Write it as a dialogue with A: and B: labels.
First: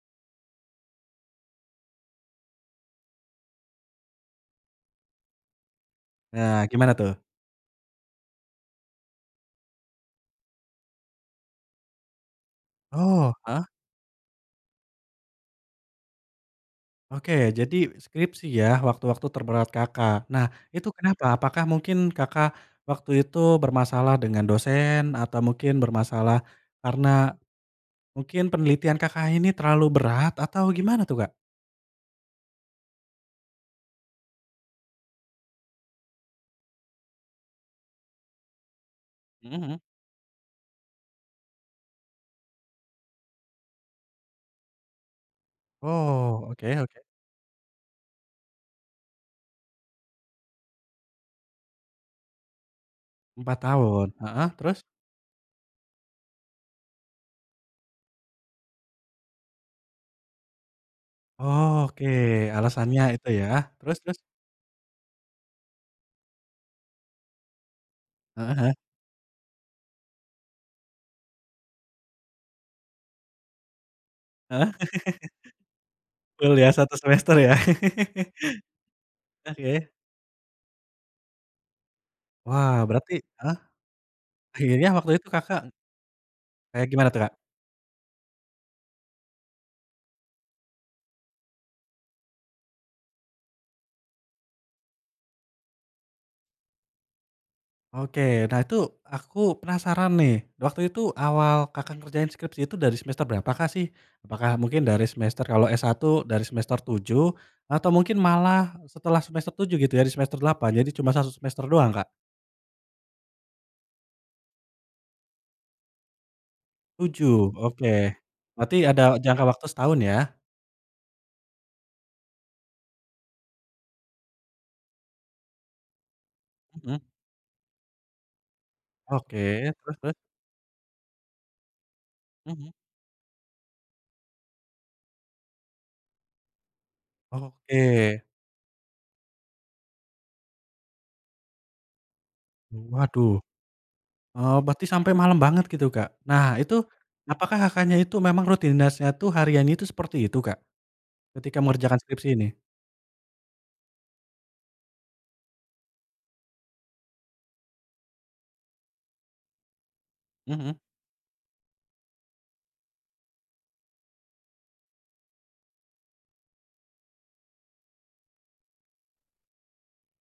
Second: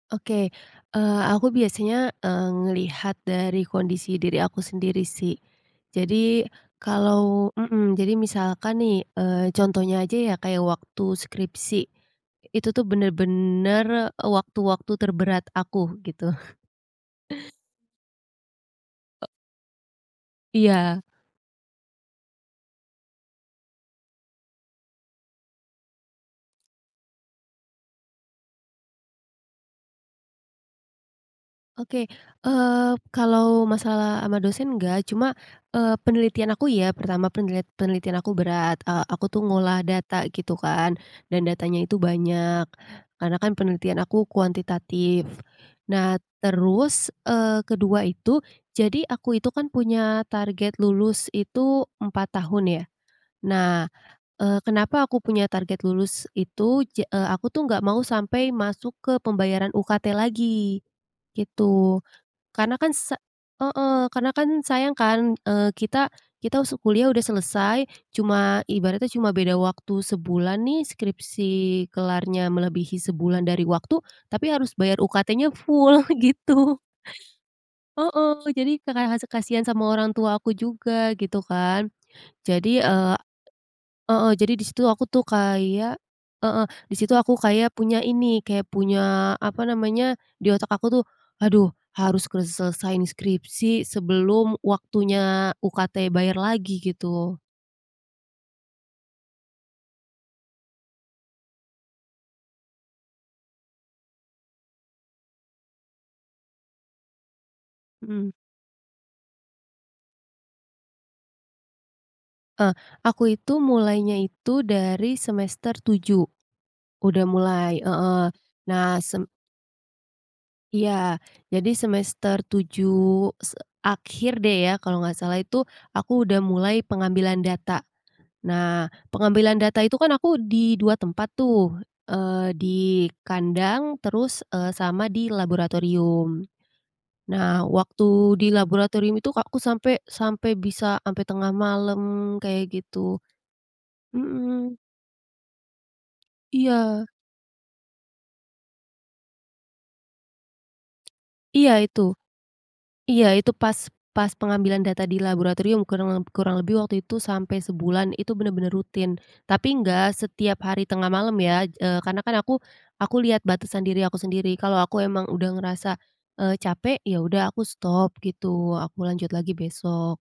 A: Oke. Eee, aku biasanya, eee, ngelihat dari kondisi diri aku sendiri sih. Jadi,
B: Nah, gimana tuh?
A: kalau mhm, jadi misalkan nih, eee, contohnya aja ya kayak waktu skripsi. Itu tuh
B: Oh, heeh.
A: benar-benar waktu-waktu terberat aku, gitu.
B: Oke, jadi skripsi ya waktu-waktu terberat Kakak. Nah, itu
A: Iya.
B: kenapa? Apakah mungkin Kakak waktu itu bermasalah dengan dosen, atau mungkin bermasalah karena mungkin penelitian Kakak ini terlalu berat atau gimana tuh, Kak?
A: Oke. Eee, kalau masalah sama dosen nggak cuma, eee, penelitian aku iya. Pertama, penlit penelitian aku berat. Eee, aku tuh
B: Mhm
A: ngolah
B: mhm.
A: data gitu kan, dan datanya itu banyak, karena kan penelitian aku kuantitatif. Nah,
B: Oh, oke oke.
A: terus, eee, kedua itu, jadi aku itu kan punya target lulus itu 4 tahun ya.
B: 4
A: Nah,
B: tahun. Heeh.
A: eee,
B: Terus?
A: kenapa aku punya target lulus itu ja eee, aku tuh nggak mau sampai masuk ke pembayaran UKT lagi, gitu.
B: Oke,
A: Karena kan
B: alasannya
A: sa
B: itu ya. Terus
A: heeh.
B: terus?
A: Karena kan sayang kan, eee, kita kita su kuliah udah selesai,
B: Heeh
A: cuma
B: heeh.
A: ibaratnya cuma beda waktu sebulan nih skripsi kelarnya melebihi sebulan dari waktu, tapi
B: Heeh.
A: harus bayar UKT-nya full,
B: Kuliah
A: gitu.
B: 1 semester ya.
A: Heeh. Jadi k ka kas kasihan sama
B: Oke.
A: orang tua aku juga, gitu kan.
B: Wah,
A: Jadi,
B: berarti
A: eee
B: heeh.
A: heeh, jadi di
B: Akhirnya
A: situ aku
B: waktu
A: tuh
B: itu Kakak
A: kayak heeh,
B: kayak
A: di
B: gimana
A: situ
B: tuh, Kak?
A: aku kayak punya ini, kayak punya, apa namanya, di otak aku tuh, "Aduh, harus kuselesaiin skripsi sebelum waktunya UKT bayar lagi," gitu.
B: Oke. Nah, itu aku penasaran nih. Waktu itu awal Kakak ngerjain skripsi itu dari semester berapakah sih? Apakah mungkin dari semester kalau S-1 dari semester 7, atau mungkin
A: Hmm.
B: malah setelah semester 7 gitu ya, dari semester 8 jadi cuma 1 semester doang, Kak?
A: E aku itu mulainya itu dari semester 7. Udah
B: 7,
A: mulai
B: oke.
A: heeh.
B: Berarti
A: Nah,
B: ada
A: sem
B: jangka waktu setahun ya?
A: Iya. Jadi semester 7 se akhir deh ya, kalau nggak salah itu, aku udah mulai
B: Hmm.
A: pengambilan data. Nah, pengambilan
B: Oke.
A: data itu
B: Terus
A: kan
B: terus?
A: aku di 2 tempat tuh, eee, di
B: Mhm.
A: kandang terus, eee, sama di laboratorium. Nah,
B: Oke.
A: waktu di laboratorium itu, Kak, aku sampe sampe bisa sampe tengah malam, kayak gitu.
B: Waduh. Oh,
A: Hmm.
B: berarti sampai malam banget gitu, Kak? Nah itu,
A: Iya.
B: apakah Kakaknya itu memang rutinitasnya itu hariannya itu seperti itu, Kak? Ketika
A: Iya
B: mengerjakan
A: itu
B: skripsi ini.
A: iya itu pas pas pengambilan data di laboratorium kurang leb kurang lebih waktu itu sampai sebulan itu benar-benar rutin, tapi nggak setiap
B: Mhm.
A: hari tengah malam ya, eee, karena kan aku aku lihat batasan diri aku sendiri. Kalau aku emang udah ngerasa, eee, capek, ya udah aku stop, gitu. Aku lanjut lagi besok.